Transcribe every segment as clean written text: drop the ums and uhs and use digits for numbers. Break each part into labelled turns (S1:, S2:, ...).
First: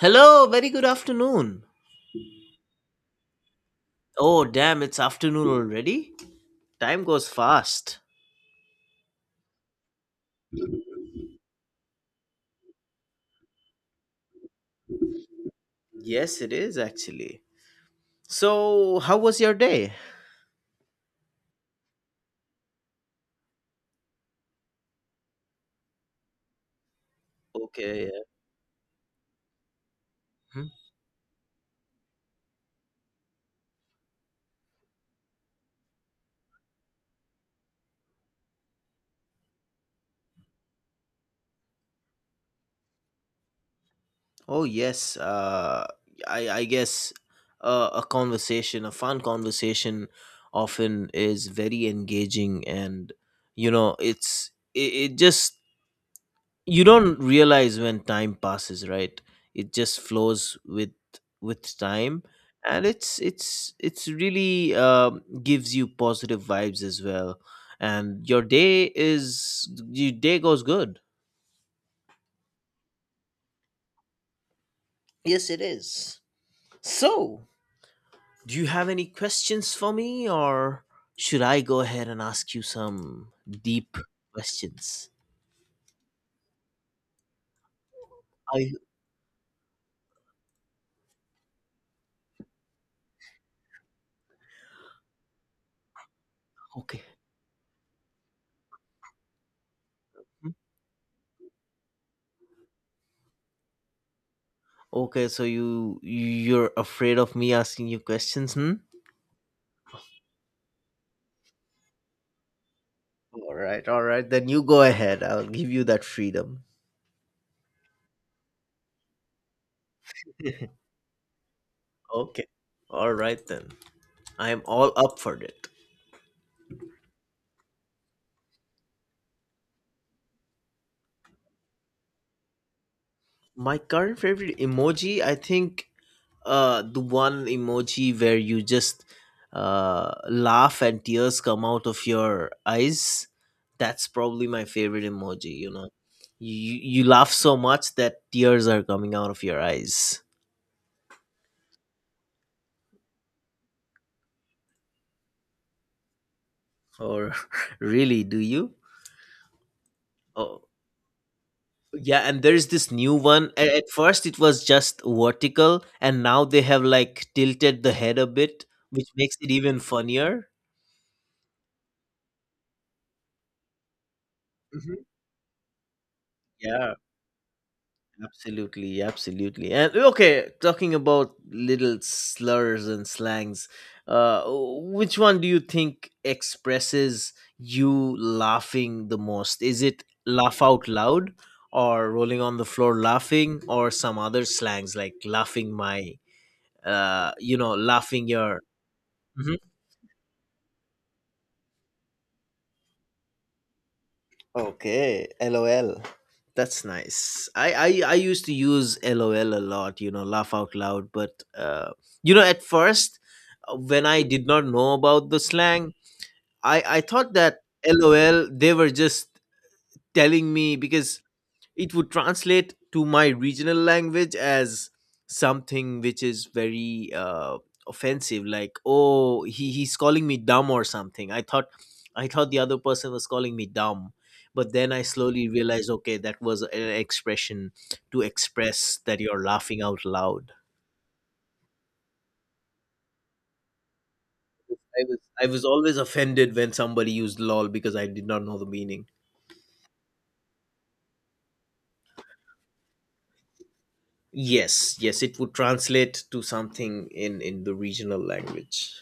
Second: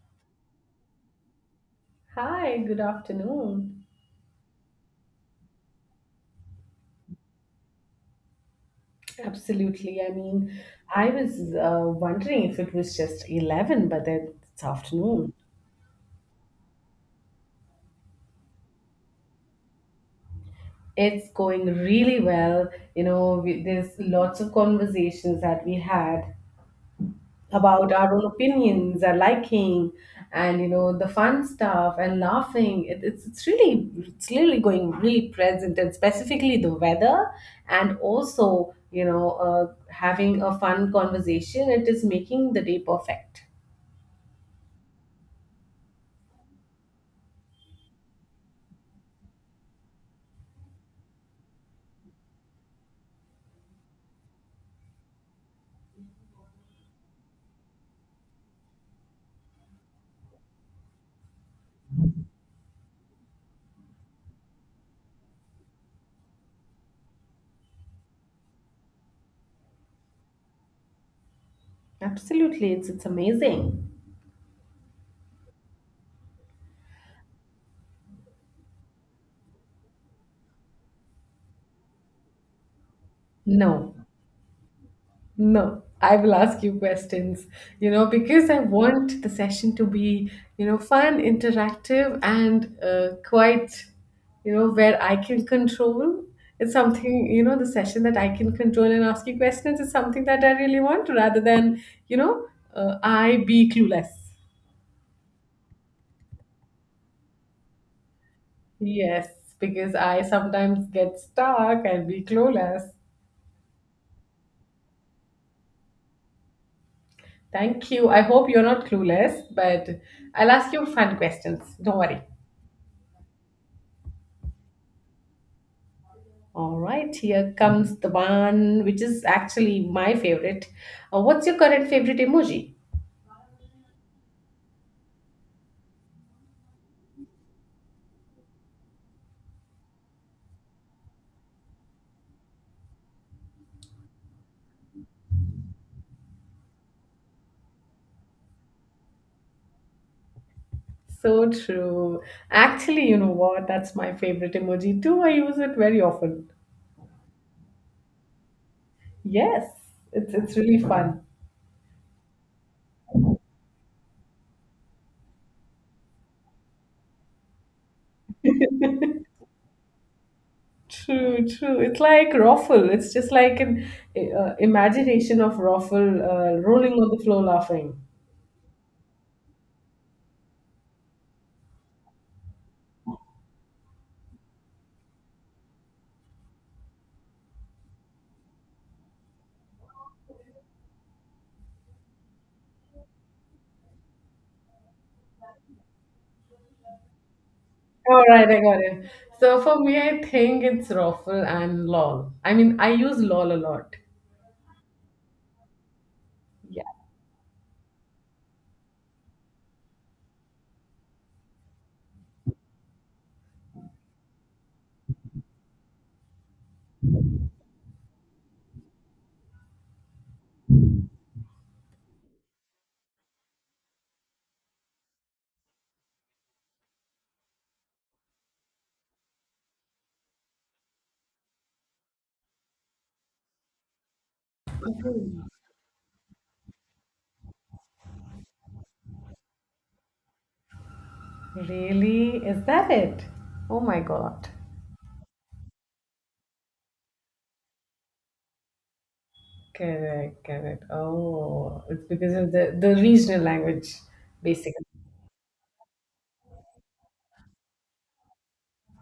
S1: Hello, very good afternoon.
S2: Hi, good afternoon.
S1: Oh, damn, it's afternoon already? Time goes fast.
S2: Absolutely. I mean, I was wondering if it was just 11, but then it's afternoon.
S1: Yes, it is actually. So how was your day?
S2: It's going really well. There's lots of conversations that we had about
S1: Okay,
S2: our
S1: yeah.
S2: own opinions, our liking, and
S1: Hmm?
S2: the fun stuff and laughing. It's really going really present, and specifically the weather, and also having a fun conversation. It is making the day perfect.
S1: Oh, yes. I guess a conversation, a fun conversation, often is very engaging, and you know, it just you don't realize when time passes, right? It just flows with time, and it's really gives you positive vibes as well, and your day is your day goes good.
S2: Absolutely, it's amazing.
S1: Yes, it is. So do you have any questions for me, or should I go ahead and ask you some
S2: No,
S1: deep questions?
S2: no, I will ask you questions, because I
S1: I
S2: want the session to be fun, interactive, and quite, where I can control. It's
S1: okay.
S2: something, the session that I can control and ask you questions is something that
S1: Hmm?
S2: I really want rather than, you know, I be clueless.
S1: Okay, so you you're afraid of me asking you questions, hmm?
S2: Yes, because I sometimes get stuck and be clueless.
S1: All right, all right. Then you go ahead. I'll give you that freedom.
S2: Thank you. I hope you're not clueless, but I'll ask you fun questions. Don't worry.
S1: Okay. All right then. I am all up for it.
S2: All right, here comes the one which is actually my favorite. What's your current favorite emoji?
S1: My current favorite emoji, I think, the one emoji where you just laugh and tears come out of your eyes. That's probably my favorite emoji. You know, you laugh so much that tears are coming out of your eyes.
S2: So true. Actually, you know what? That's my favorite emoji too. I use it very often.
S1: Or really, do you?
S2: Yes, it's really fun.
S1: Yeah, and there's this new one. At first, it was just vertical, and now they have like tilted the head a bit, which makes it even funnier.
S2: True, true. It's like ruffle. It's just like an
S1: Mhm.
S2: imagination of ruffle rolling
S1: Yeah,
S2: on the floor laughing.
S1: absolutely, absolutely. And okay, talking about little slurs and slangs, which one do you think expresses you laughing the most? Is it laugh out loud, or rolling on the floor laughing, or some other slangs like laughing my? You know,
S2: All
S1: laughing
S2: right, I
S1: your.
S2: got it.
S1: Mhm.
S2: So for me, I think it's ruffle and lol. I mean, I use lol a lot.
S1: Okay, lol. That's nice. I used to use LOL a lot, you know, laugh out loud. But you know, at first, when I did not know about the slang, I thought that LOL they were just telling me because it would translate to my regional language as something which is very offensive, like oh he, he's calling me dumb or something. I thought the other person was calling me dumb, but then I slowly realized okay, that was an expression to express that you're laughing out loud.
S2: Really? Is that it? Oh my god.
S1: I was always offended when somebody used lol because I did not know the meaning.
S2: Correct, correct. Oh, it's because of the regional language, basically.
S1: Yes, yes, it would translate to something in the regional language.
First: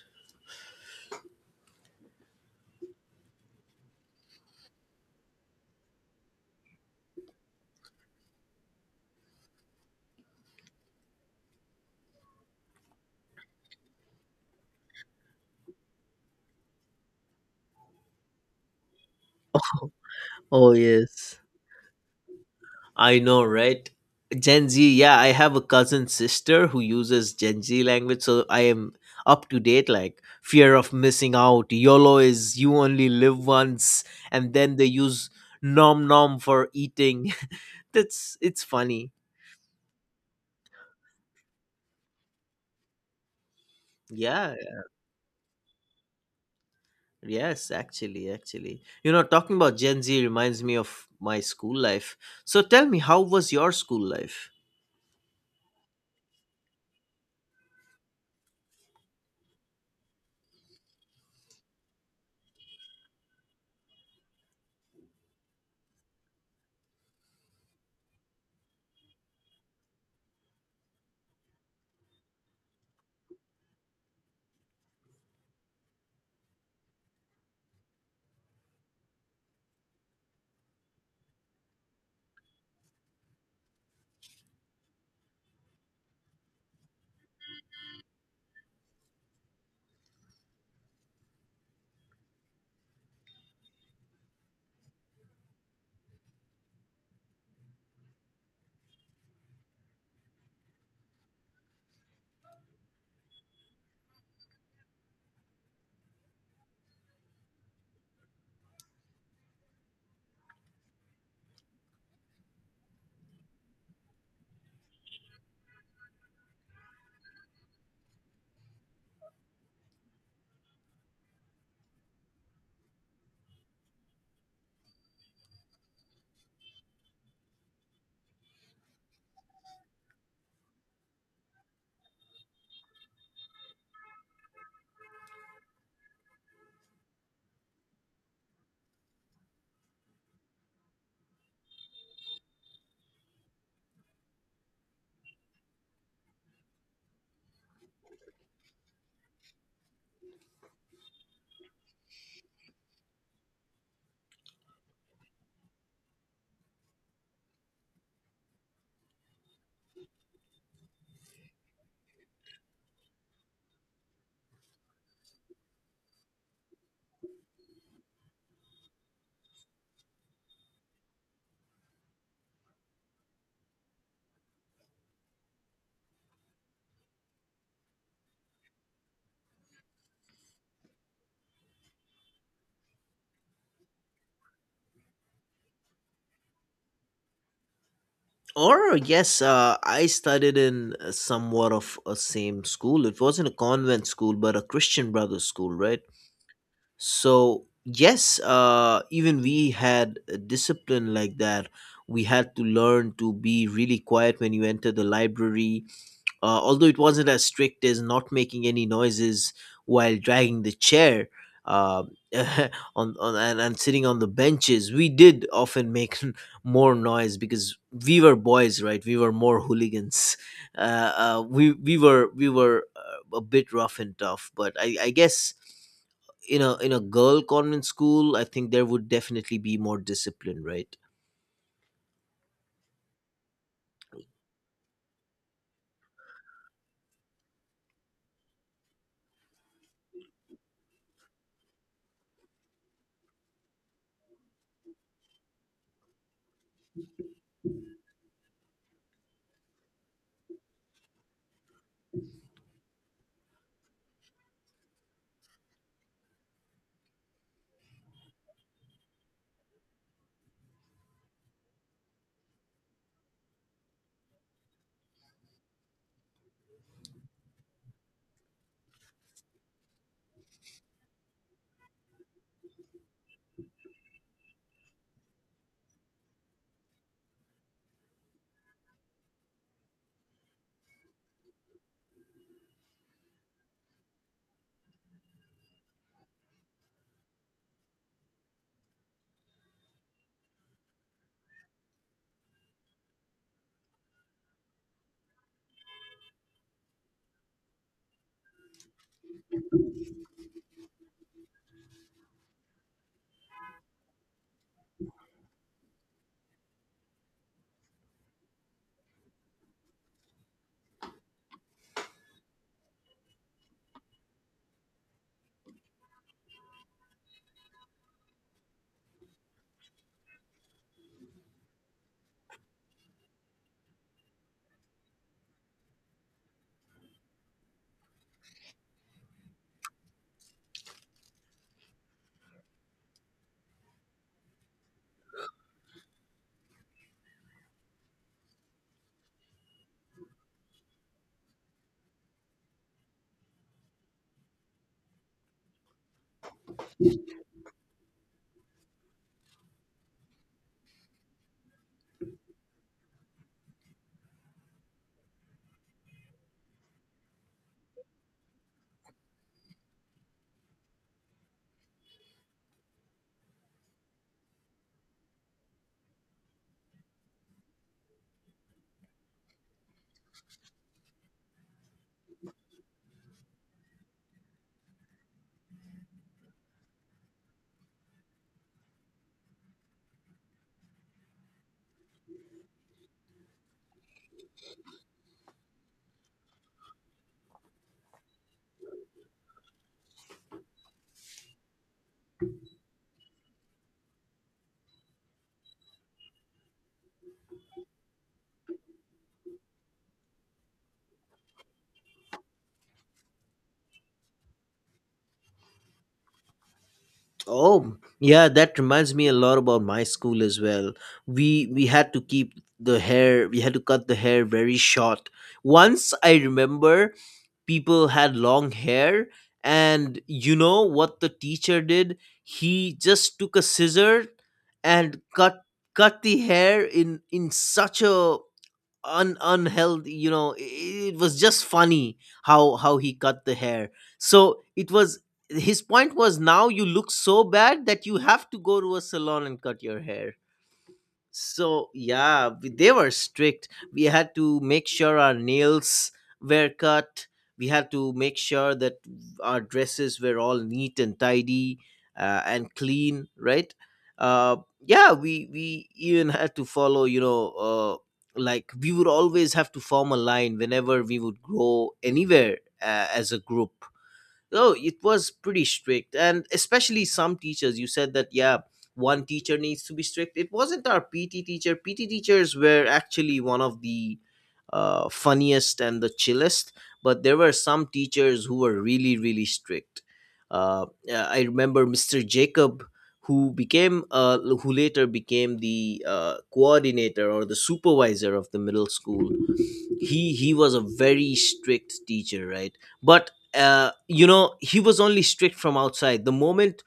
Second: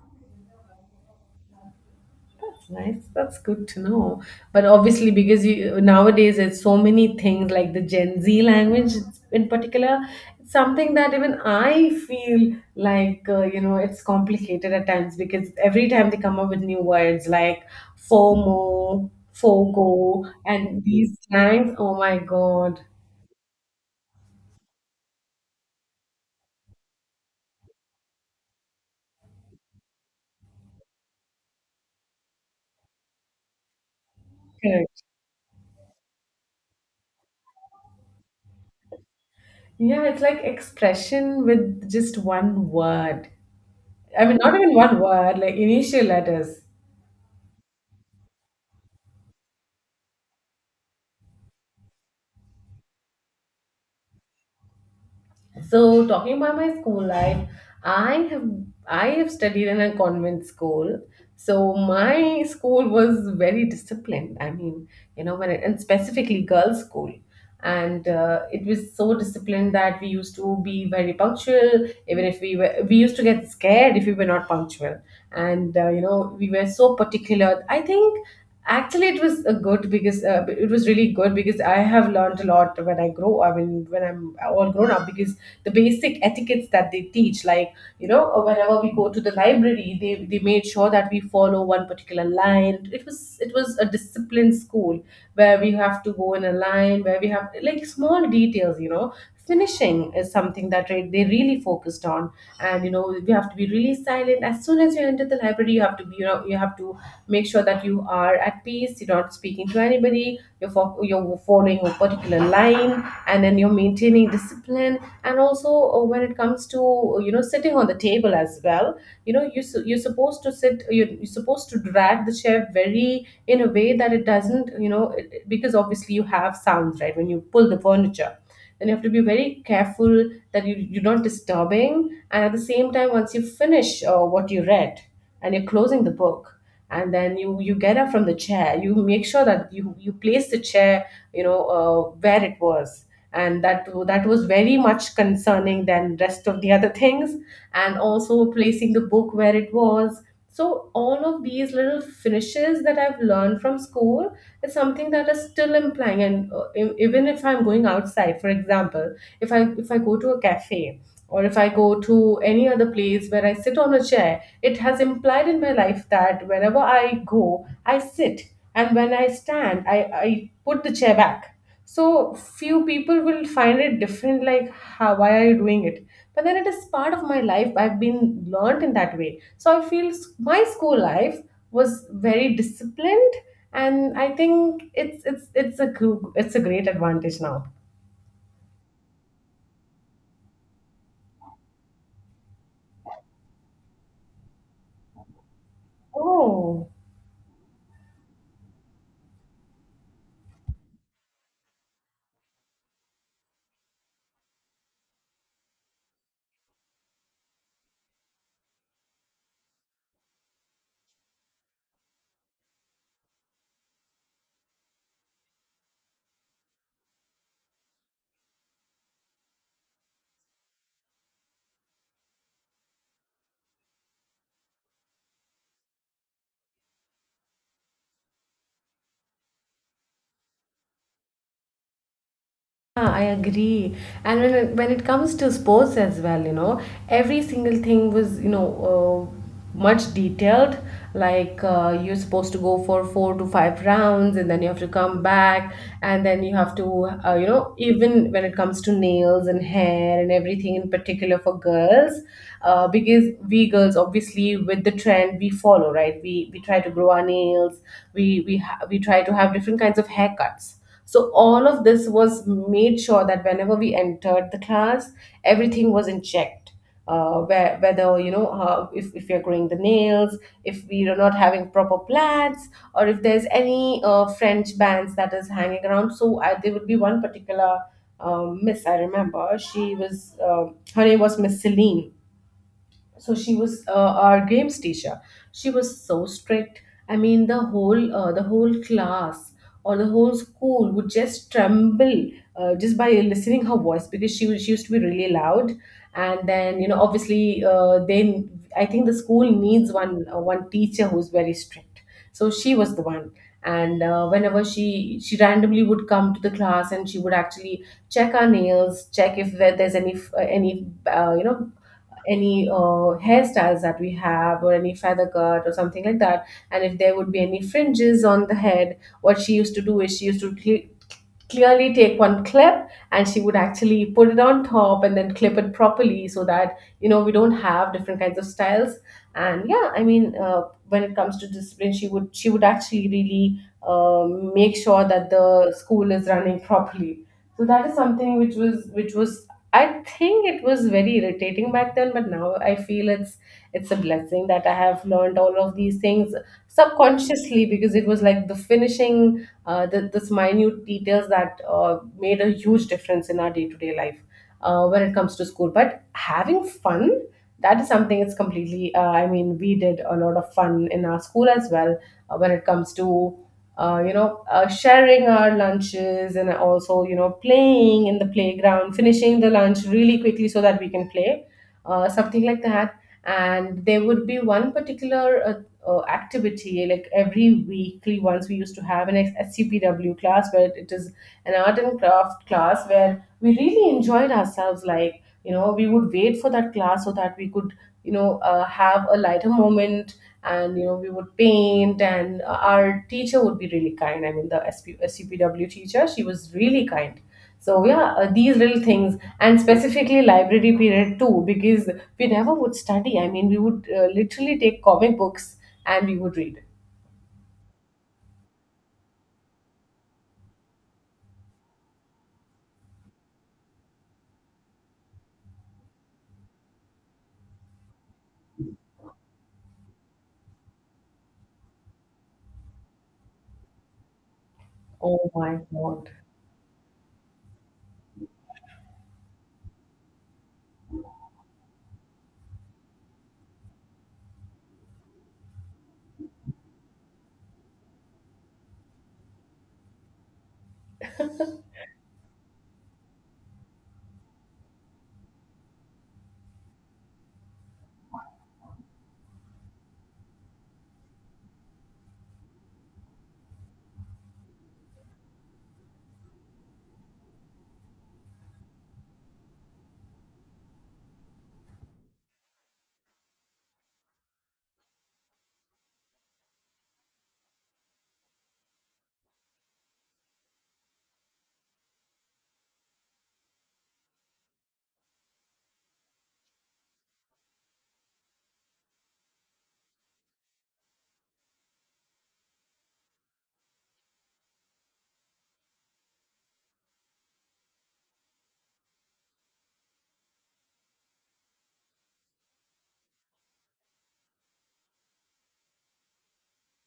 S2: That's nice. That's good to know. But obviously, because you nowadays it's so many things like the Gen Z language in particular, it's something that even I feel like it's complicated at times, because every time they come up with new words like FOMO, FOGO,
S1: Oh,
S2: and these
S1: yes,
S2: slangs. Oh my God.
S1: I know, right? Gen Z, yeah, I have a cousin sister who uses Gen Z language, so I am up to date. Like fear of missing out, YOLO is you only live once, and then they
S2: Correct.
S1: use nom nom for eating. That's it's funny.
S2: Yeah, it's like expression with just one word. I mean,
S1: Yeah,
S2: not even one word, like initial letters.
S1: yes, actually, actually. You know, talking about Gen Z reminds me of my school life. So tell me, how was your school life?
S2: So talking about my school life, I have I have studied in a convent school. So my school was very disciplined. I mean, and specifically girls' school. And it was so disciplined that we used to be very punctual. Even if we used to get scared if we were not punctual. And we were so particular. I think. Actually, it was a good, because it was really good, because I have learned a lot when I grow. I mean, when I'm all grown up, because the basic etiquettes that they teach, like, whenever we go to the library, they made sure that we follow one particular line. It was a disciplined school where we have to go in a line, where we have like small details, finishing is something that they really focused on. And we have to be really silent. As soon as you enter the library, you have to be, you have to make sure that you are at peace, you're not speaking to anybody, you're following a particular line, and then you're maintaining discipline. And also, when it comes to sitting on the table as well, you're supposed to sit, you're supposed to drag the chair very in a way that it doesn't, because obviously you have sounds, right, when you pull the furniture, then you have to be very careful that you're not disturbing. And at the same time, once you finish what you read and you're closing the book and then you get up from the chair, you make sure that you place the chair, you know uh, where it was. And that was very much concerning than rest of the other things, and also placing the book where it was. So all of these little finishes that I've learned from school is something that is still implying. And even if I'm going outside, for example, if I go to a cafe or if I go to any other place where I sit on a chair, it has implied in my life that wherever I go, I sit. And when I stand, I put the chair back. So few people will find it different, like, how, why are you doing it? But then it is part of my life. I've been learned in that way. So I feel my school life was very disciplined. And I think it's a great advantage now.
S1: Or yes, I studied in somewhat of a same school. It wasn't a convent school, but a Christian Brothers school, right?
S2: Oh.
S1: So yes, even we had a discipline like that. We had to learn to be really quiet when you enter the library. Although it wasn't as strict as not making any noises while dragging the chair um and sitting on the benches, we did often make more noise because we were boys, right? We were more hooligans. Uh, we were a bit rough and tough, but I guess in a girl convent school, I think there would definitely be more discipline, right?
S2: Yeah, I agree. And when it comes to sports as well, every single thing was, much detailed. Like, you're supposed to go for four to five rounds, and then you have to come back, and then you have to, you know, even when it comes to nails and hair and everything in particular for girls, because we girls obviously with the trend we follow, right? We try to grow our nails, we try to have different kinds of haircuts. So all of this was made sure that whenever we entered the class, everything was in check. Whether if you're growing the nails, if we are not having proper plats, or if there's any french bands that is hanging around. So there would be one particular miss, I remember. She was, her name was Miss Celine. So she was, our games teacher. She was so strict, I mean, the whole class or the whole school would just tremble just by listening her voice, because she used to be really loud. And then obviously, they I think the school needs one teacher who's very strict. So she was the one. And whenever she randomly would come to the class, and she would actually check our nails, check if there's any uh, you know hairstyles that we have, or any feather cut or something like that. And if there would be any fringes on the head, what she used to do is she used to clearly take one clip and she would actually put it on top and then clip it properly, so that we don't have different kinds of styles. And yeah, I mean, when it comes to discipline, she would actually really, make sure that the school is running properly. So that is something which was, I think, it was very irritating back then, but now I feel it's a blessing that I have learned all of these things subconsciously, because it was like the finishing, this minute details that made a huge difference in our day to day life when it comes to school. But having fun, that is something. It's completely, I mean, we did a lot of fun in our school as well when it comes to. Sharing our lunches, and also, playing in the playground, finishing the lunch really quickly so that we can play, something like that. And there would be one particular activity, like every weekly once we used to have an scpw class, where it is an art and craft class, where we really enjoyed ourselves. Like, we would wait for that class so that we could, have a lighter moment. And we would paint. And our teacher would be really kind, I mean, the scpw teacher, she was really kind. So yeah, these little things, and specifically library period too, because we never would study. I mean, we would literally take comic books and we would read.
S1: Oh, yeah, that reminds me a lot about my school as well. We had to keep the hair, we had to cut the hair very short. Once I remember people had long hair, and you know what the teacher did? He just took a scissor and
S2: Oh my
S1: cut
S2: God.
S1: cut the hair in such a un unhealthy, you know, it was just funny how he cut the hair. So it was his point was now you look so bad that you have to go to a salon and cut your hair. So yeah, they were strict. We had to make sure our nails were cut. We had to make sure that our dresses were all neat and tidy and clean, right? Yeah, we even had to follow, you know, like we would always have to form a line whenever we would go anywhere as a group. Oh, it was pretty strict. And especially some teachers, you said that, yeah, one teacher needs to be strict. It wasn't our PT teacher. PT teachers were actually one of the funniest and the chillest, but there were some teachers who were really, really strict. Yeah, I remember Mr. Jacob, who became, who later became the coordinator or the supervisor of the middle school. He was a very strict teacher, right? But you know, he was only strict from outside. The moment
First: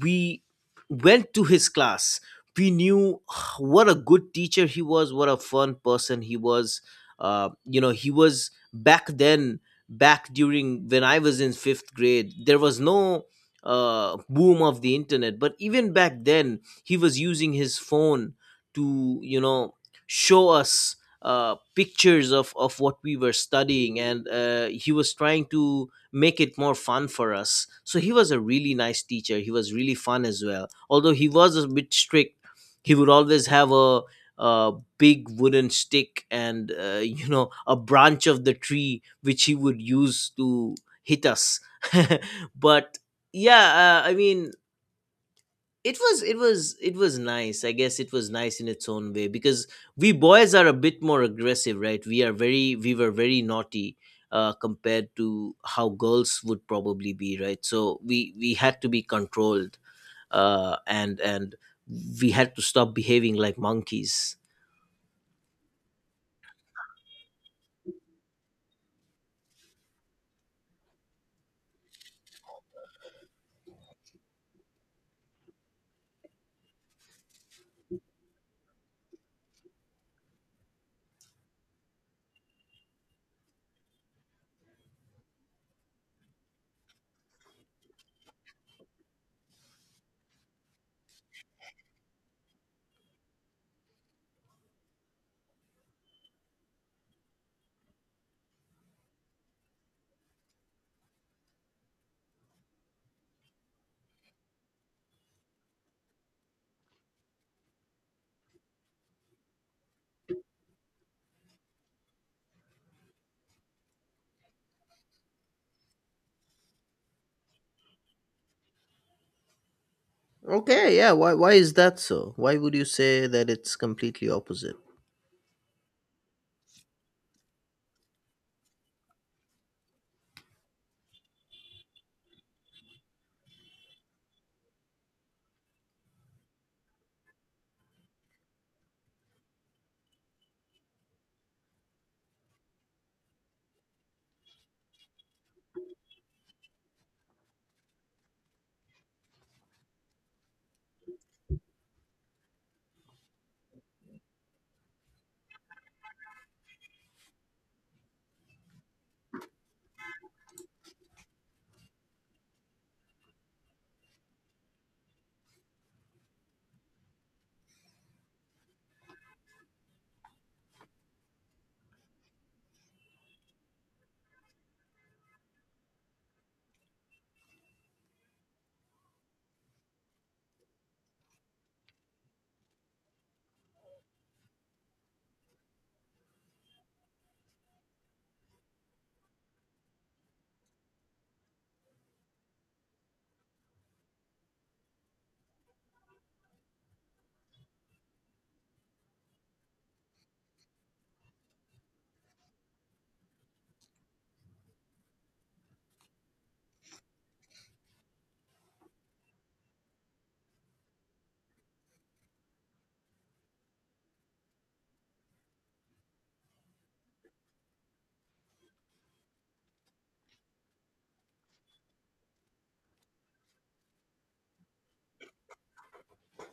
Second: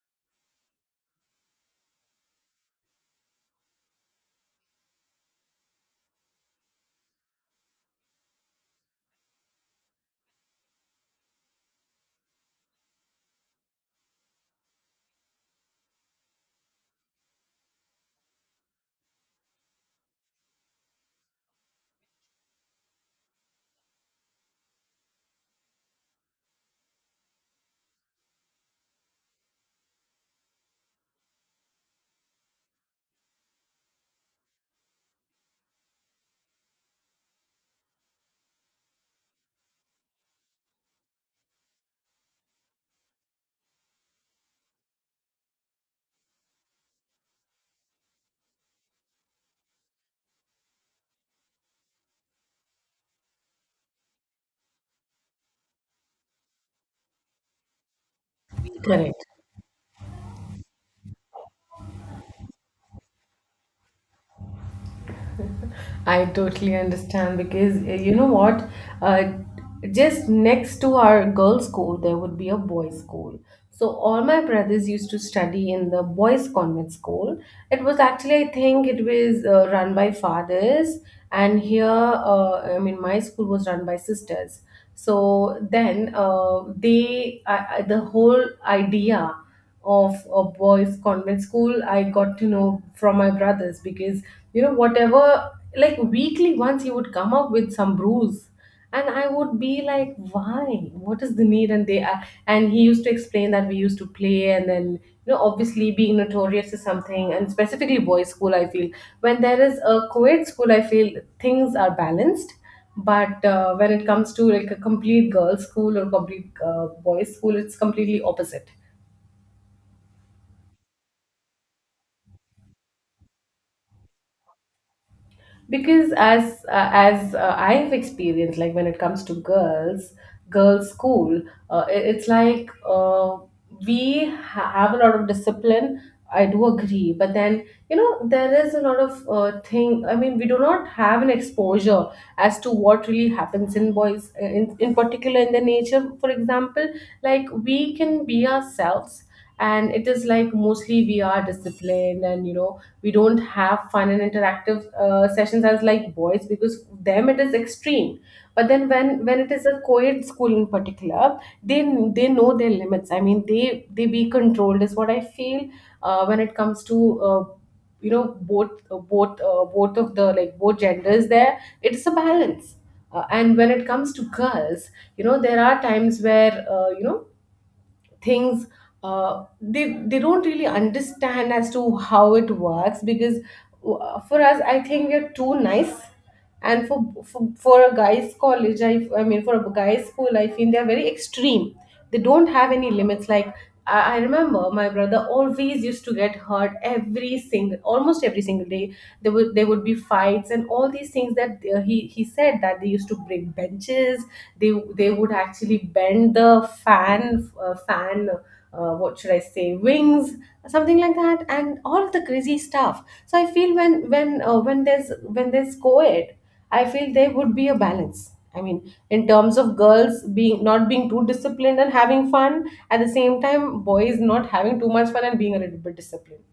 S1: we went to his class, we knew what a good teacher he was, what a fun person he was. You know, he was back then, back during when I was in 5th grade, there was no boom of the internet, but even back then he was using his phone to, you know, show us pictures of what we were studying, and he was trying to make it more fun for us. So he was a really nice teacher, he was really fun as well, although he was a bit strict. He would always have a big wooden stick and you know, a branch of the tree which he would use to hit us but yeah, I mean, it was it was nice, I guess. It was nice in its own way because we boys are a bit more aggressive, right? We are very we were very naughty, compared to how girls would probably be, right? So we had to be
S2: Correct.
S1: controlled. And we had to stop behaving like monkeys.
S2: I totally understand, because you know what? Uh, just next to our girls' school, there would be a boys' school. So all my brothers used to study in the boys' convent school. It was actually, I think, it was run by fathers. And here, I mean, my school was run by sisters. So then, they, I, the whole idea of a boys convent school I got to know from my brothers. Because you know whatever, like weekly once he would come up with some brews and I would be like, why, what is the need? And they are, and he used to explain that we used to play and then, you know, obviously being notorious is something and specifically boys school, I feel. When there is a co-ed school, I feel things are balanced, but when it comes to like a complete girls school or complete boys school, it's completely opposite.
S1: Okay, yeah. Why is that so? Why would you say that it's completely opposite?
S2: Because as I have experienced, like when it comes to girls, girls school, it's like we have a lot of discipline, I do agree, but then you know there is a lot of thing, I mean we do not have an exposure as to what really happens in boys in particular in the nature, for example. Like we can be ourselves, and it is like mostly we are disciplined and you know we don't have fun and interactive sessions as like boys, because them it is extreme. But then when it is a co-ed school in particular, they know their limits, I mean they be controlled is what I feel. When it comes to you know, both both of the, like both genders there, it's a balance. And when it comes to girls, you know there are times where you know, things, they don't really understand as to how it works because for us I think we're too nice. And for a guy's college, I mean for a guy's school, I feel they're very extreme, they don't have any limits. Like I remember my brother always used to get hurt every single, almost every single day. There would be fights and all these things, that he said that they used to break benches. They would actually bend the fan what should I say, wings, something like that, and all of the crazy stuff. So I feel when there's co-ed, I feel there would be a balance. I mean, in terms of girls being not being too disciplined and having fun, at the same time, boys not having too much fun and being a little bit disciplined.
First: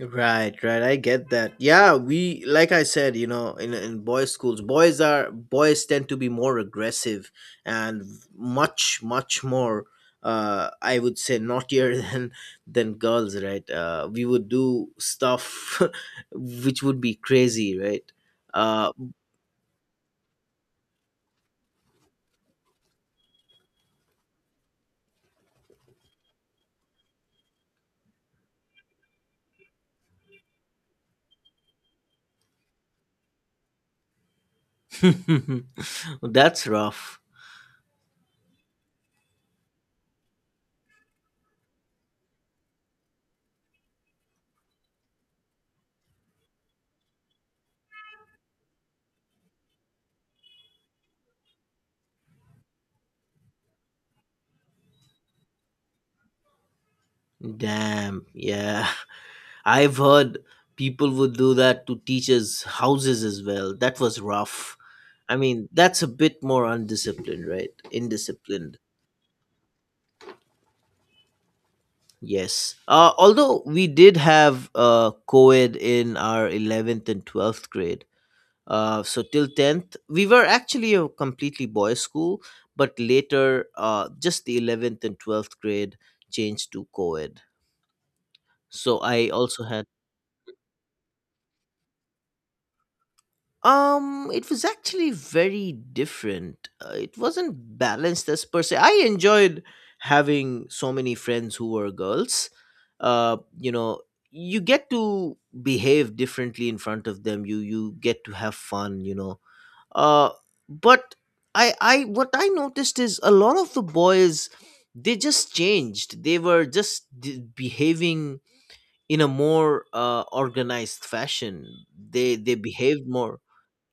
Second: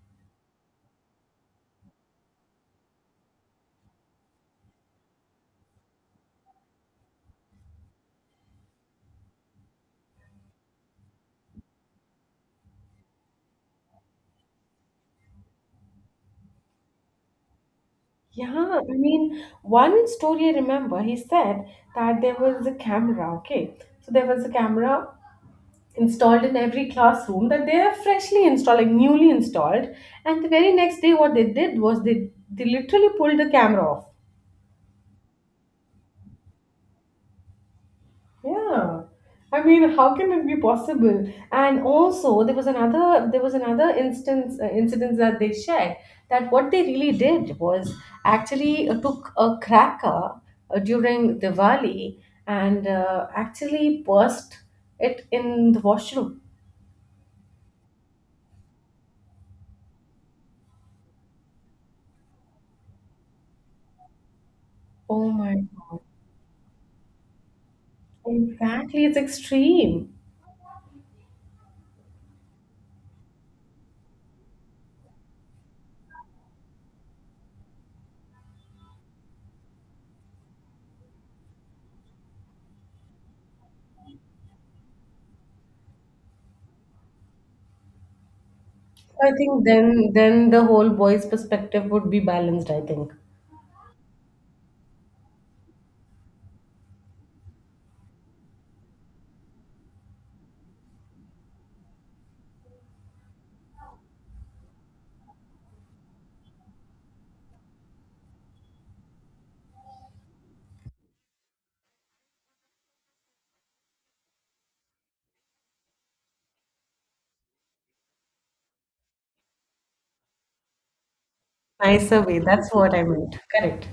S1: Right, right. I get that. Yeah, we like I said, you know, in boys' schools, boys are boys tend to be more aggressive and much more. I would say naughtier than girls, right? We would do stuff which would be crazy, right?
S2: Yeah,
S1: Uh,
S2: I mean, one story I remember, he said that there was a camera, okay? So there was a camera installed in every classroom, that they are freshly installed, like newly installed. And the very next day, what they did was they literally pulled the camera off.
S1: that's rough.
S2: Yeah. I mean, how can it be possible? And also, there was another instance incidents that they shared, that what they really did was actually took a cracker during Diwali, and actually burst it in the washroom.
S1: Damn. Yeah. I've heard people would do that to teachers' houses as well. That was rough.
S2: Oh
S1: I
S2: my!
S1: mean, that's a bit more undisciplined, right? Indisciplined.
S2: Exactly, it's extreme.
S1: Yes. Although we did have co ed in our 11th and 12th grade. So till 10th, we were actually a completely boys' school, but later, just the 11th and 12th grade changed to co ed. So I
S2: I
S1: also
S2: think
S1: had.
S2: then the whole boy's perspective would be balanced. I think
S1: It was actually very different. It wasn't balanced as per se. I enjoyed having so many friends who were girls. You know, you get to behave differently in front of them. You get to have fun. You know. Uh, but I what I noticed is a lot of the boys, they just changed. They were just behaving in a more organized fashion.
S2: nicer way,
S1: They
S2: that's what I
S1: behaved
S2: meant.
S1: more
S2: Correct.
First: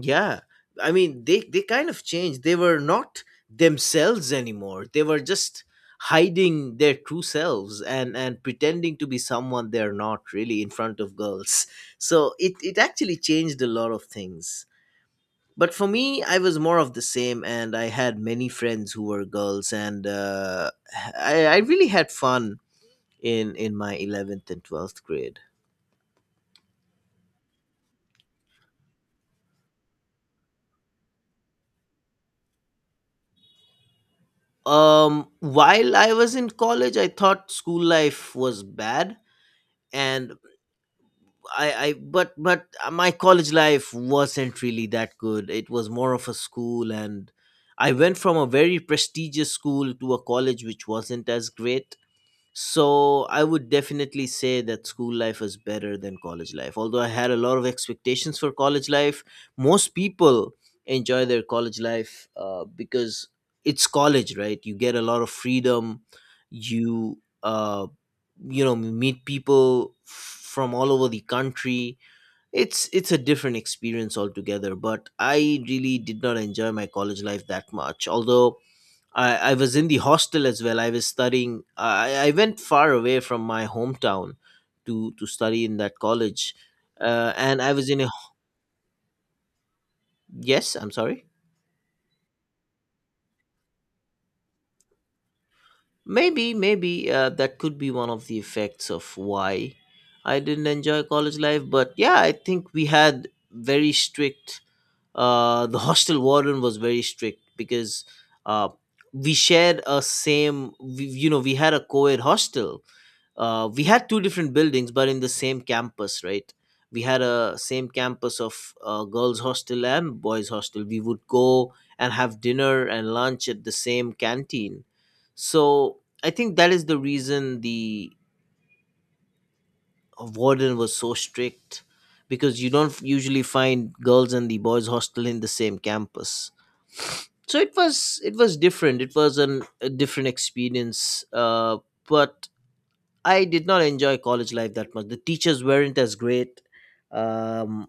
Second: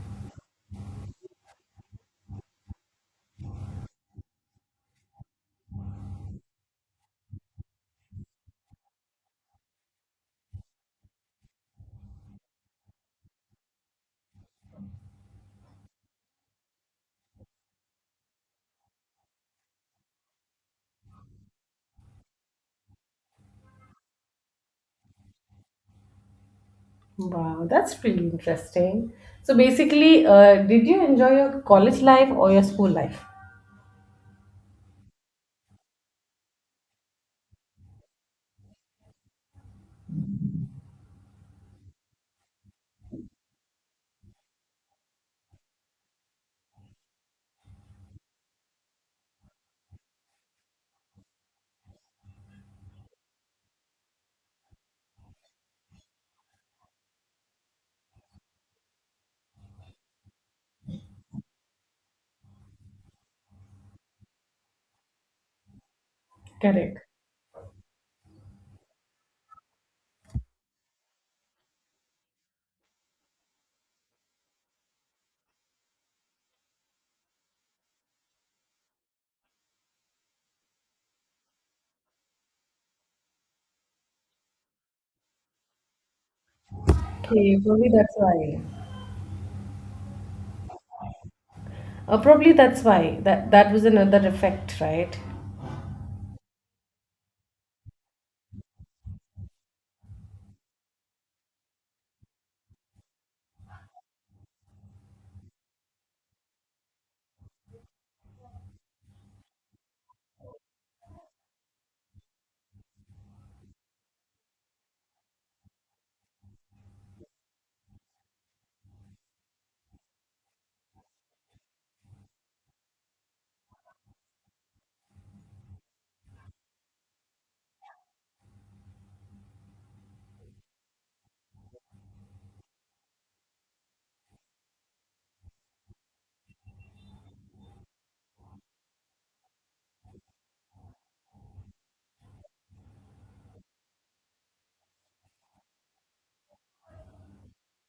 S1: yeah, I mean, they kind of changed. They were not themselves anymore. They were just hiding their true selves and pretending to be someone they're not really in front of girls. So it actually changed a lot of things. But for me, I was more of the same, and I had many friends who were girls, and I really had fun in my 11th and 12th grade.
S2: Wow, that's pretty interesting. So basically, did you enjoy your college life or your school life?
S1: While I was in college, I thought school life was bad, and I but my college life wasn't really that good. It was more of a school, and I went from a very prestigious school to a college which wasn't as great. So I would definitely say that school life was better than college life. Although I had a lot of expectations for college life, most people enjoy their college life because it's college, right? You get a lot of freedom.
S2: Correct.
S1: You you know, meet people from all over the country. It's a different experience altogether. But I really did not enjoy my college life that much. Although I was in the hostel as well. I was studying. I went far away from my hometown to study in that college,
S2: Okay,
S1: and I was
S2: probably
S1: in a
S2: that's why.
S1: yes. I'm sorry.
S2: Probably that's why, that was another effect, right?
S1: Maybe that could be one of the effects of why I didn't enjoy college life. But yeah, I think we had very strict. The hostel warden was very strict because uh, we shared a same. We, you know, we had a co-ed hostel, we had two different buildings but in the same campus, right? We had a same campus of girls hostel and boys hostel. We would go and have dinner and lunch at the same canteen. So I think that is the reason the warden was so strict, because you don't usually find girls and the boys hostel in the same campus. So it was different. It was a different experience, but I did not enjoy college life that much. The teachers weren't as great. Um,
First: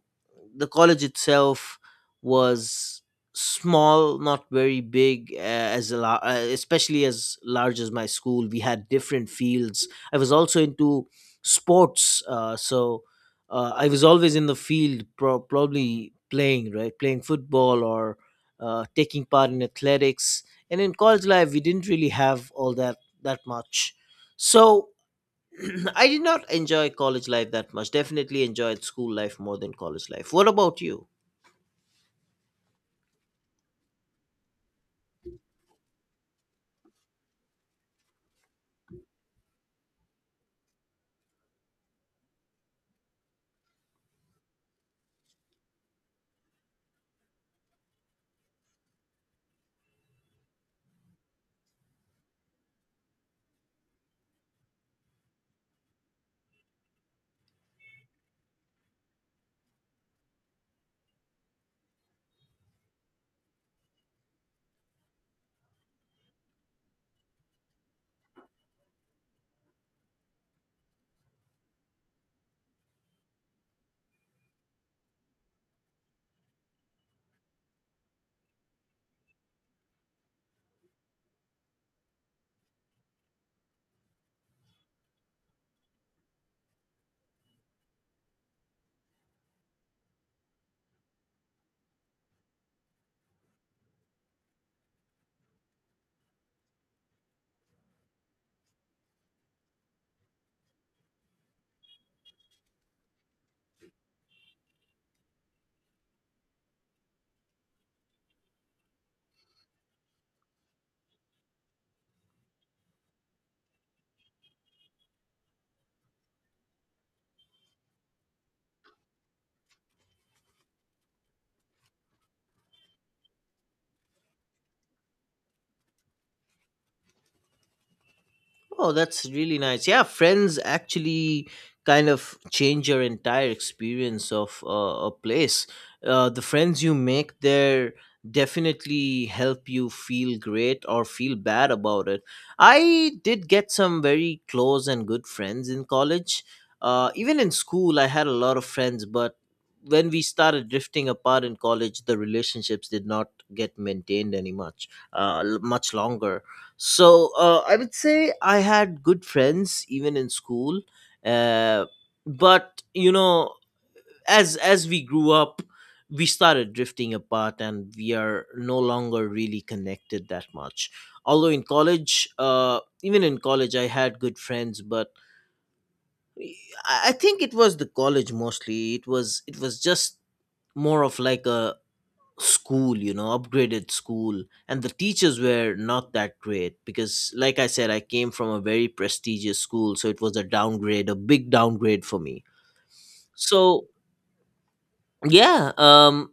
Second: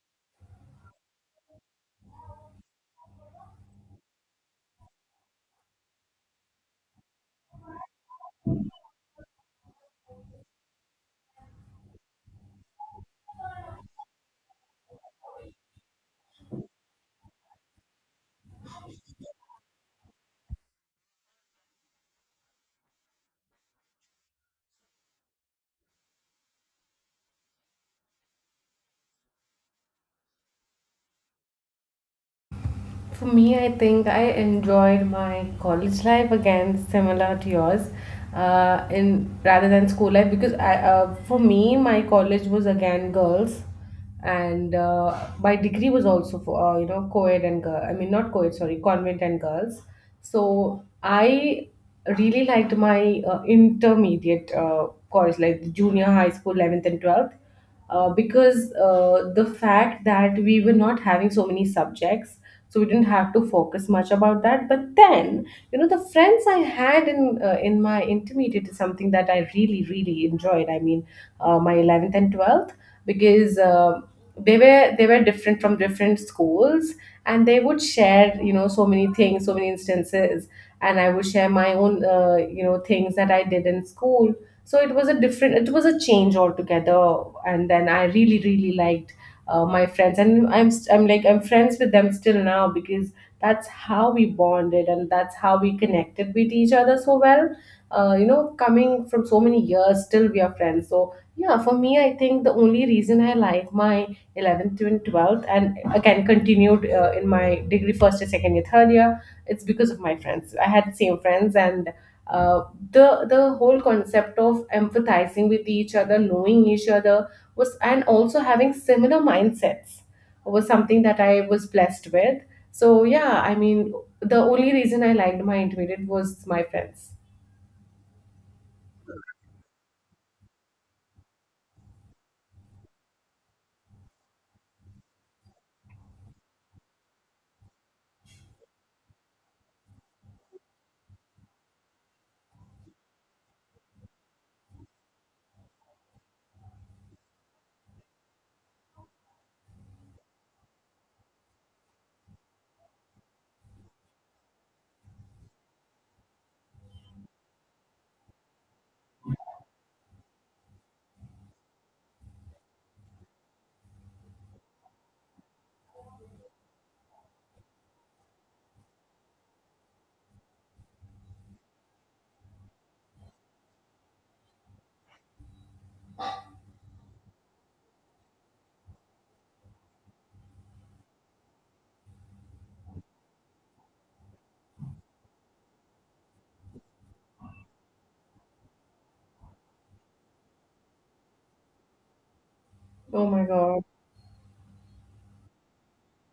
S1: the college itself was small, not very big, especially as large as my school. We had different fields. I was also into sports, so I was always in the field, probably playing, right, playing football or taking part in athletics. And in college life, we didn't really have all that much. So I did not enjoy college life that much. Definitely enjoyed school life more than college life. What about you?
S2: For me, I think I enjoyed my college life, again similar to yours, in rather than school life, because I, for me, my college was again girls, and my degree was also for you know, co-ed and girl. I mean not co-ed, sorry, convent and girls. So I really liked my intermediate college, like the junior high school, 11th and 12th. Because the fact that we were not having so many subjects, so we didn't have to focus much about that. But then you know, the friends I had in my intermediate is something that I really really enjoyed. I mean my 11th and 12th, because they were different from different schools, and they would share you know so many things, so many instances, and I would share my own you know, things that I did in school. So it was a different, it was a change altogether. And then I really really liked my friends, and I'm st- I'm like I'm friends with them still now, because that's how we bonded and that's how we connected with each other so well. You know, coming from so many years, still we are friends. So yeah, for me, I think the only reason I like my 11th and 12th, and again continued in my degree first year, second year, third year, it's because of my friends. I had same friends, and uh, the whole concept of empathizing with each other, knowing each other was, and also having similar mindsets was something that I was blessed with. So yeah, I mean, the only reason I liked my intermediate was my friends.
S1: Oh, that's really nice. Yeah, friends actually kind of change your entire experience of a place. The friends you make there definitely help you feel great or feel bad about it. I did get some very close and good friends in college. Even in school, I had a lot of friends, but when we started drifting apart in college, the relationships did not get maintained any much, much longer. So I would say I had good friends even in school, uh, but you know, as we grew up, we started drifting apart, and we are no longer really connected that much. Although in college, even in college, I had good friends, but I think it was the college mostly. It was just more of like a school, you know, upgraded school, and the teachers were not that great, because like I said, I came from a very prestigious school, so it was a downgrade, a big downgrade for me.
S2: Oh my God.
S1: So yeah,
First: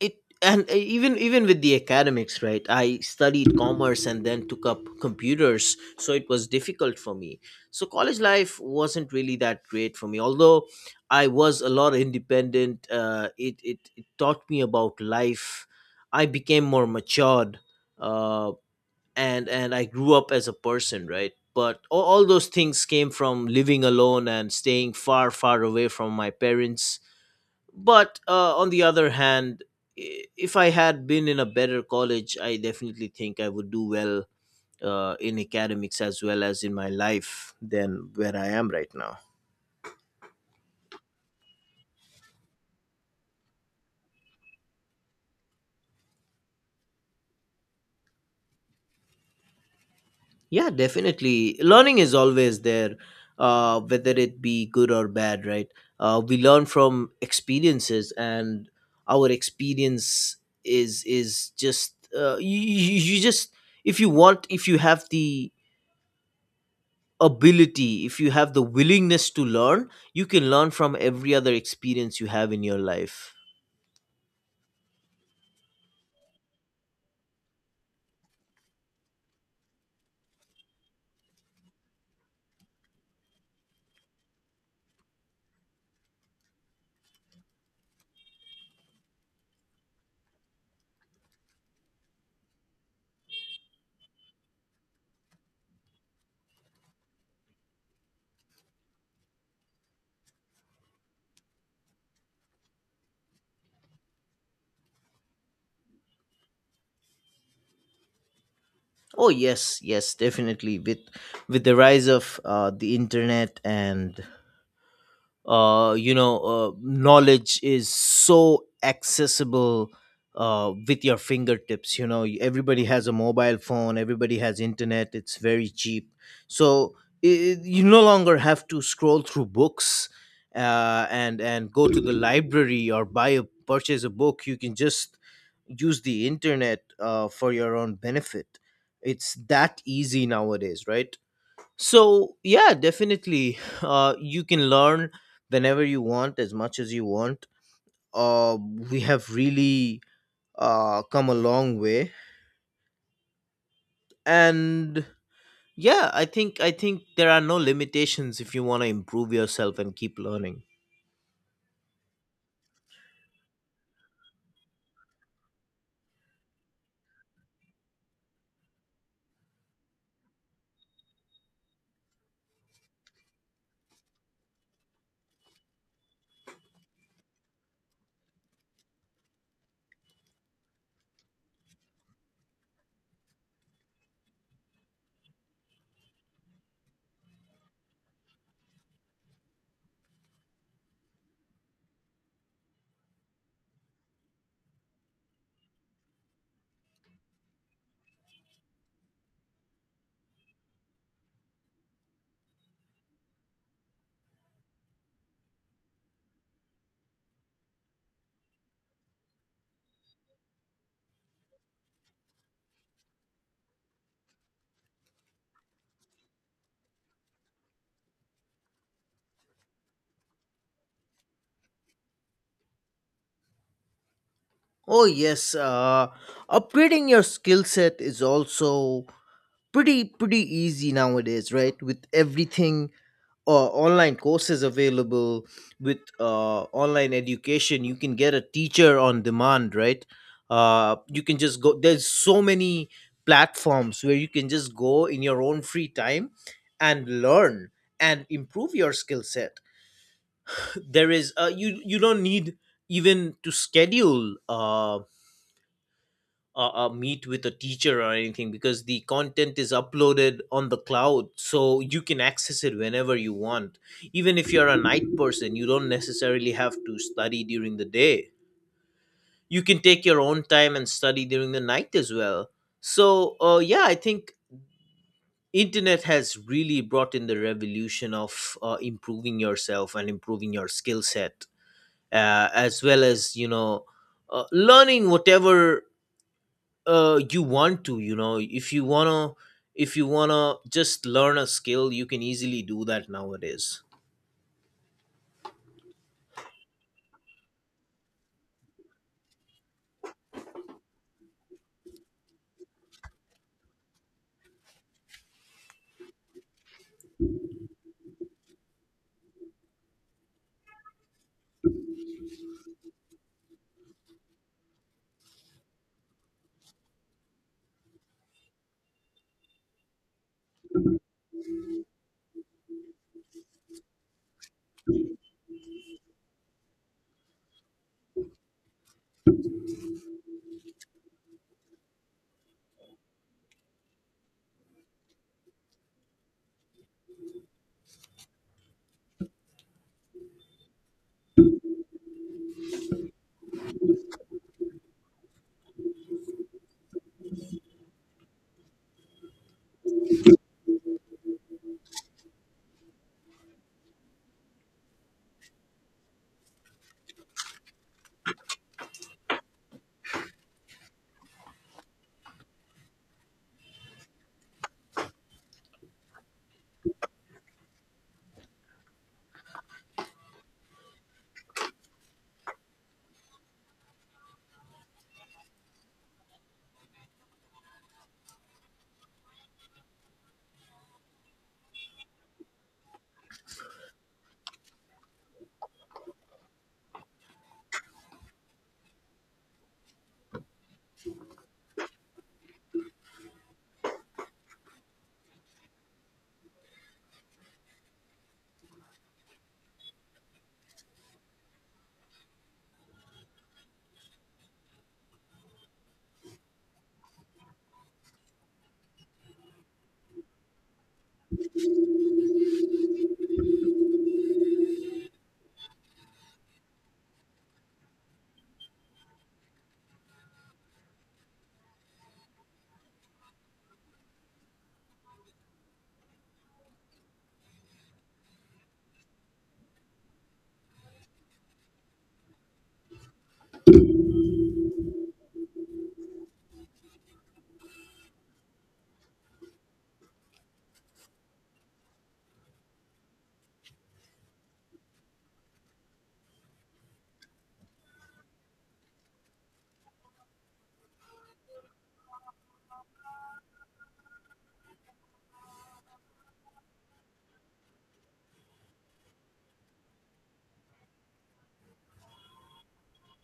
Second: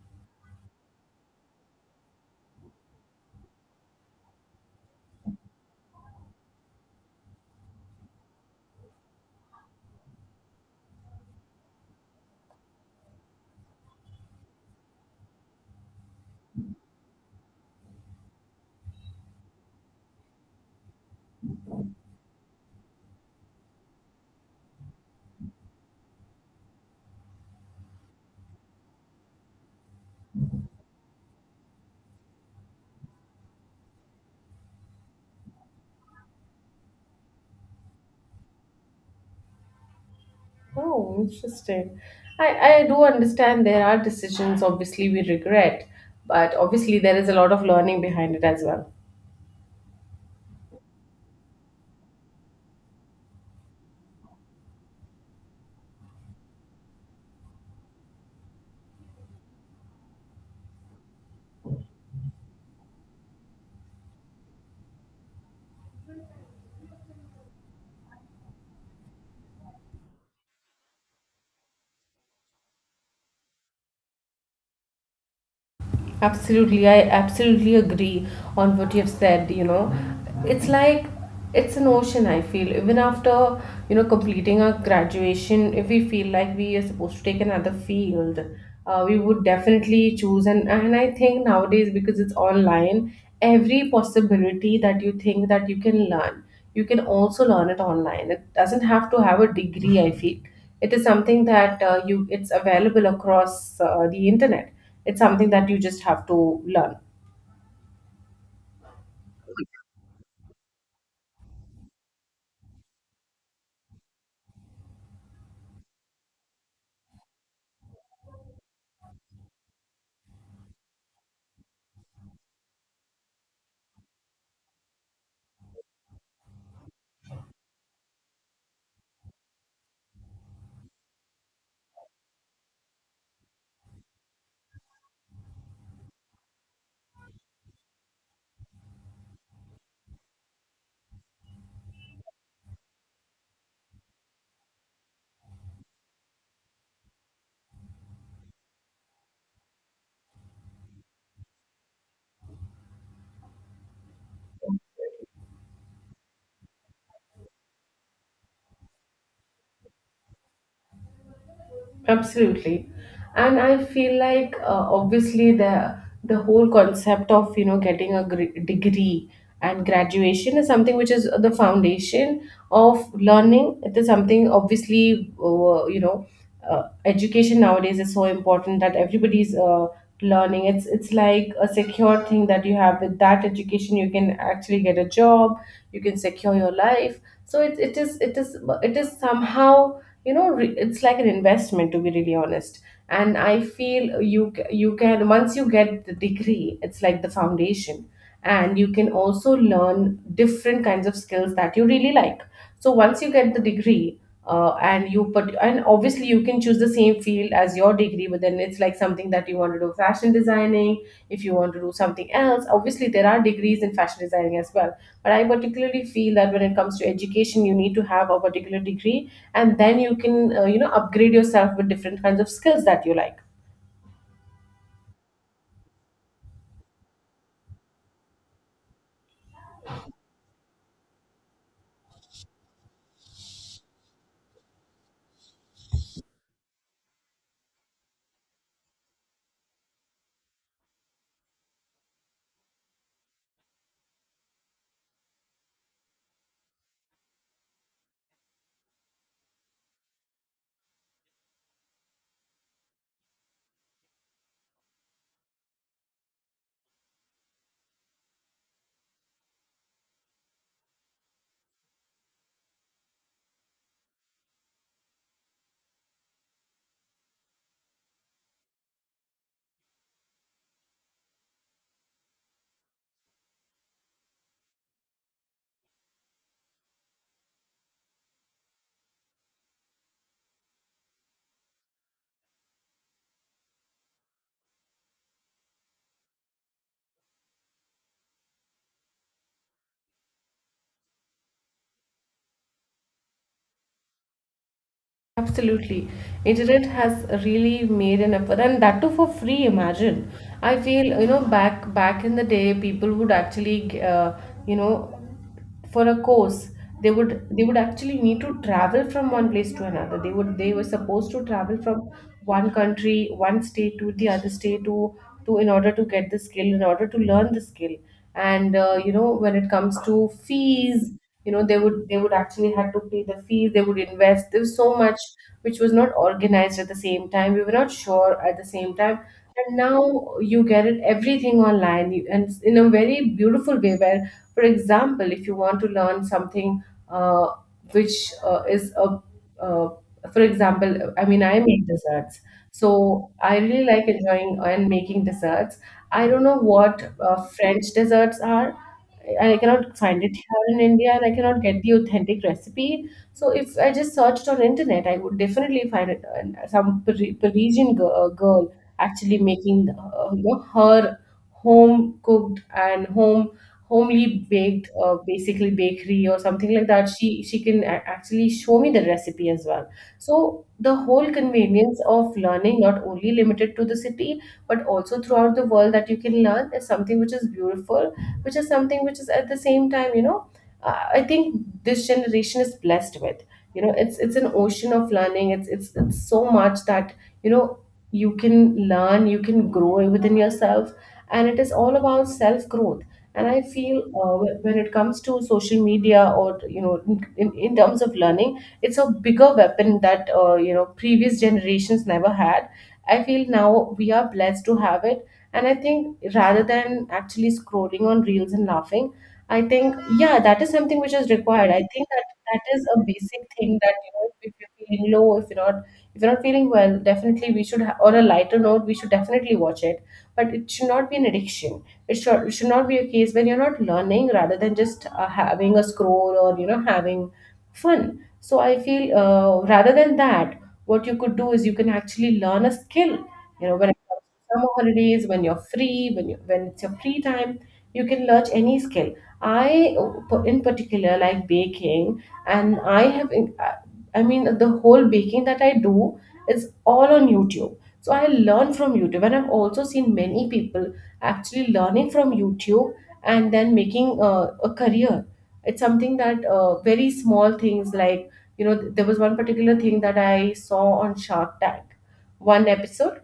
S1: it. And even with the academics, right, I studied commerce and then took up computers, so it was difficult for me. So college life wasn't really that great for me, although I was a lot independent. It taught me about life. I became more matured, uh, and I grew up as a person, right, but all those things came from living alone and staying far away from my parents. But on the other hand, if I had been in a better college, I definitely think I would do well in academics as well as in my life than where I am right now.
S2: Oh, interesting. I do understand there are decisions obviously we regret, but obviously there is a lot of learning behind it as well.
S1: Yeah, definitely learning is always there, whether it be good or bad, right? We learn from experiences, and our experience is just, you just, if you want, if you have the ability, if you have the willingness to learn, you can learn from every other experience you have in your life.
S2: Absolutely, I absolutely agree on what you've said. You know, it's like it's an ocean, I feel. Even after, you know, completing our graduation, if we feel like we are supposed to take another field, we would definitely choose. And I think nowadays, because it's online, every possibility that you think that you can learn, you can also learn it online. It doesn't have to have a degree, I feel. It is something that you, it's available across the internet, it's something that you just have to learn.
S1: Oh yes, yes, definitely, with the rise of the internet and knowledge is so accessible with your fingertips. You know, everybody has a mobile phone, everybody has internet, it's very cheap. So I, you no longer have to scroll through books, and go to the library or buy, a purchase a book. You can just use the internet for your own benefit. It's that easy nowadays, right? So yeah, definitely, you can learn whenever you want, as much as you want. Uh, we have really come a long way, and yeah, I think there are no limitations if you want to improve yourself and keep learning.
S2: Absolutely. And I feel like obviously the whole concept of you know, getting a degree and graduation is something which is the foundation of learning. It is something obviously you know, education nowadays is so important that everybody's learning. It's like a secure thing that you have, with that education you can actually get a job, you can secure your life. So it is it is it is somehow you know, it's like an investment to be really honest. And I feel you can, once you get the degree, it's like the foundation, and you can also learn different kinds of skills that you really like. So once you get the degree, and you, but and obviously you can choose the same field as your degree, but then it's like something that you want to do fashion designing. If you want to do something else, obviously there are degrees in fashion designing as well. But I particularly feel that when it comes to education, you need to have a particular degree, and then you can you know, upgrade yourself with different kinds of skills that you like.
S1: Oh yes, upgrading your skill set is also pretty easy nowadays, right? With everything, online courses available, with online education, you can get a teacher on demand, right? You can just go, there's so many platforms where you can just go in your own free time and learn and improve your skill set. There is, you you don't need even to schedule meet with a teacher or anything, because the content is uploaded on the cloud, so you can access it whenever you want. Even if you're a night person, you don't necessarily have to study during the day. You can take your own time and study during the night as well. So yeah, I think internet has really brought in the revolution of improving yourself and improving your skill set, as well as, you know, learning whatever you want to. You know, if you want to, if you want to just learn a skill, you can easily do that nowadays.
S2: Absolutely. Internet has really made an effort, and that too for free, imagine. I feel, you know, back in the day, people would actually you know, for a course, they would actually need to travel from one place to another. They would, they were supposed to travel from one country, one state to the other state, to in order to get the skill, in order to learn the skill. And you know, when it comes to fees, you know, they would actually had to pay the fees, they would invest. There was so much which was not organized at the same time, we were not sure at the same time. And now you get it everything online, and in a very beautiful way, where for example if you want to learn something, uh, which is a uh, for example, I mean I make desserts. So I really like enjoying and making desserts. I don't know what french desserts are. I cannot find it here in India, and I cannot get the authentic recipe. So if I just searched on internet, I would definitely find it. And some Parisian girl, actually making you know, her home cooked and home homely baked, basically bakery or something like that. She can actually show me the recipe as well. So the whole convenience of learning, not only limited to the city, but also throughout the world that you can learn, is something which is beautiful, which is something which is at the same time, you know, I think this generation is blessed with, you know, it's an ocean of learning. It's so much that you know, you can learn, you can grow within yourself, and it is all about self growth. And I feel when it comes to social media, or you know, in terms of learning, it's a bigger weapon that you know, previous generations never had. I feel now we are blessed to have it. And I think rather than actually scrolling on reels and laughing, I think, yeah, that is something which is required. I think that is a basic thing that, you know, if you're feeling low, if you're not feeling well, definitely we should, on a lighter note, we should definitely watch it. But it should not be an addiction. It should not be a case where you're not learning rather than just having a scroll, or you know, having fun. So I feel rather than that, what you could do is you can actually learn a skill. You know, when summer holidays, when you're free, when when it's your free time, you can learn any skill. I In particular like baking, and I have in- I mean the whole baking that I do is all on YouTube. So I learn from YouTube, and I've also seen many people actually learning from YouTube, and then making a career. It's something that very small things, like you know, there was one particular thing that I saw on Shark Tank, one episode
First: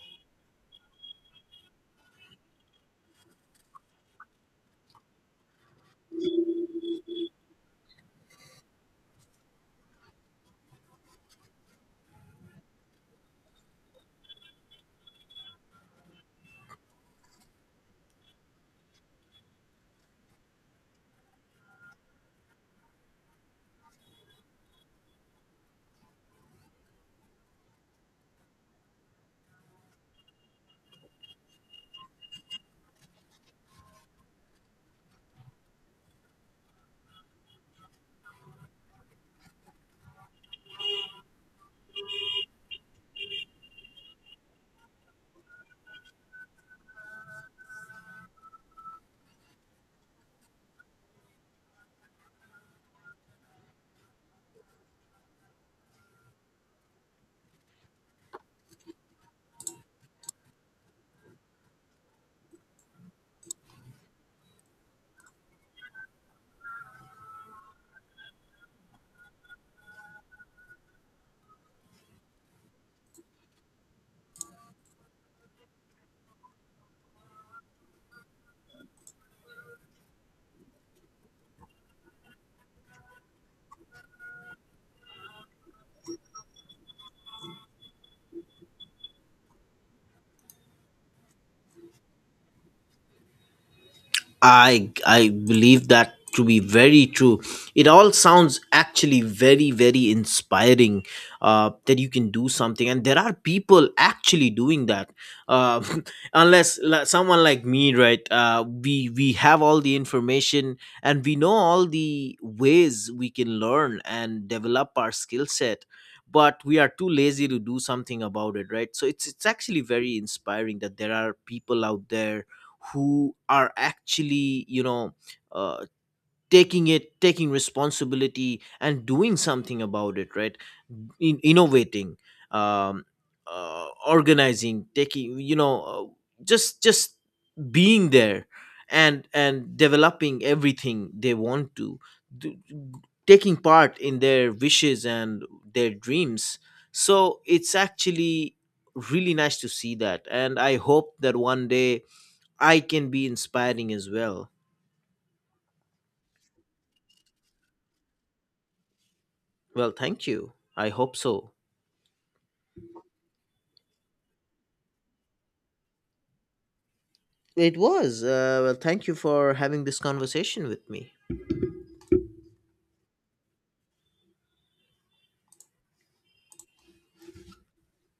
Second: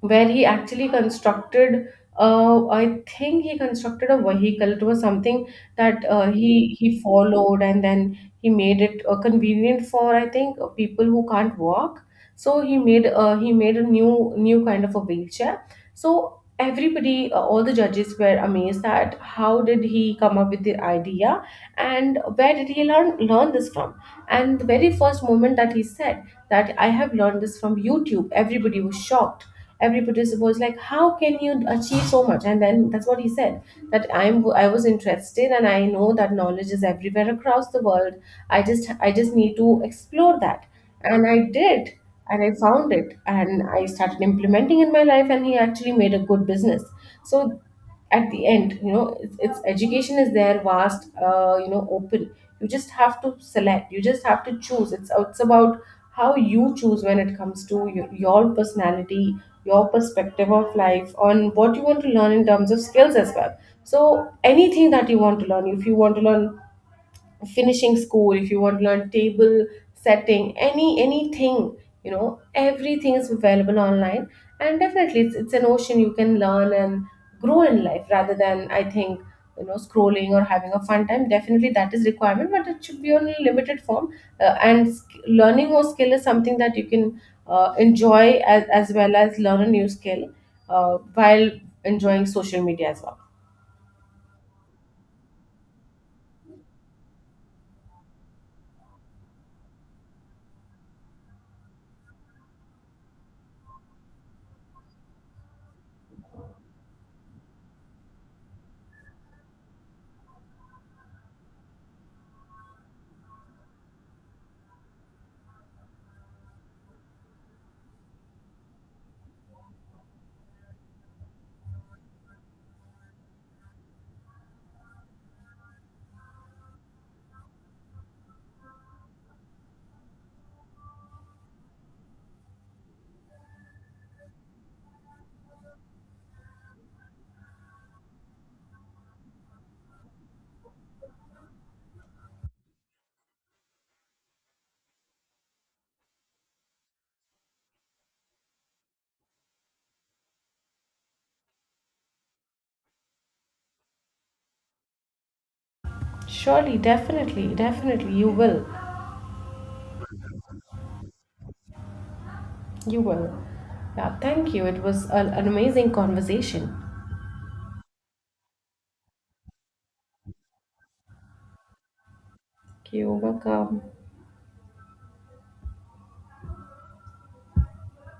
S2: where he actually constructed I think he constructed a vehicle. It was something that he followed, and then he made it convenient for, I think, people who can't walk. So he made a new kind of a wheelchair. So everybody, all the judges were amazed at how did he come up with the idea, and where did he learn this from? And the very first moment that he said that I have learned this from YouTube, everybody was shocked. Every participant was like, how can you achieve so much? And then that's what he said, that I was interested, and I know that knowledge is everywhere across the world. I just need to explore that. And I did, and I found it, and I started implementing in my life, and he actually made a good business. So at the end, you know, it's education is there, vast, you know, open. You just have to select, you just have to choose. It's about how you choose, when it comes to your personality, your perspective of life, on what you want to learn in terms of skills as well. So anything that you want to learn, if you want to learn finishing school, if you want to learn table setting, anything, you know, everything is available online. And definitely it's an ocean, you can learn and grow in life rather than, I think, you know, scrolling or having a fun time. Definitely that is requirement, but it should be on a limited form. And learning or skill is something that you can enjoy as well as learn a new skill while enjoying social media as well.
S1: I believe that to be very true. It all sounds actually very inspiring, that you can do something, and there are people actually doing that. Uh, Unless someone like me, right? We have all the information, and we know all the ways we can learn and develop our skill set, but we are too lazy to do something about it, right? So it's actually very inspiring that there are people out there who are actually, you know, uh, taking responsibility and doing something about it, right? Innovating, um, organizing, taking, you know, just being there and developing everything they want to d- taking part in their wishes and their dreams. So it's actually really nice to see that, and I hope that one day I can be inspiring as well.
S2: Surely, definitely definitely you will.
S1: Well, thank you. I hope so.
S2: You will. Yeah, thank you. It was an amazing conversation.
S1: It was. Well, thank you for having this conversation with me.
S2: Thank you. Welcome.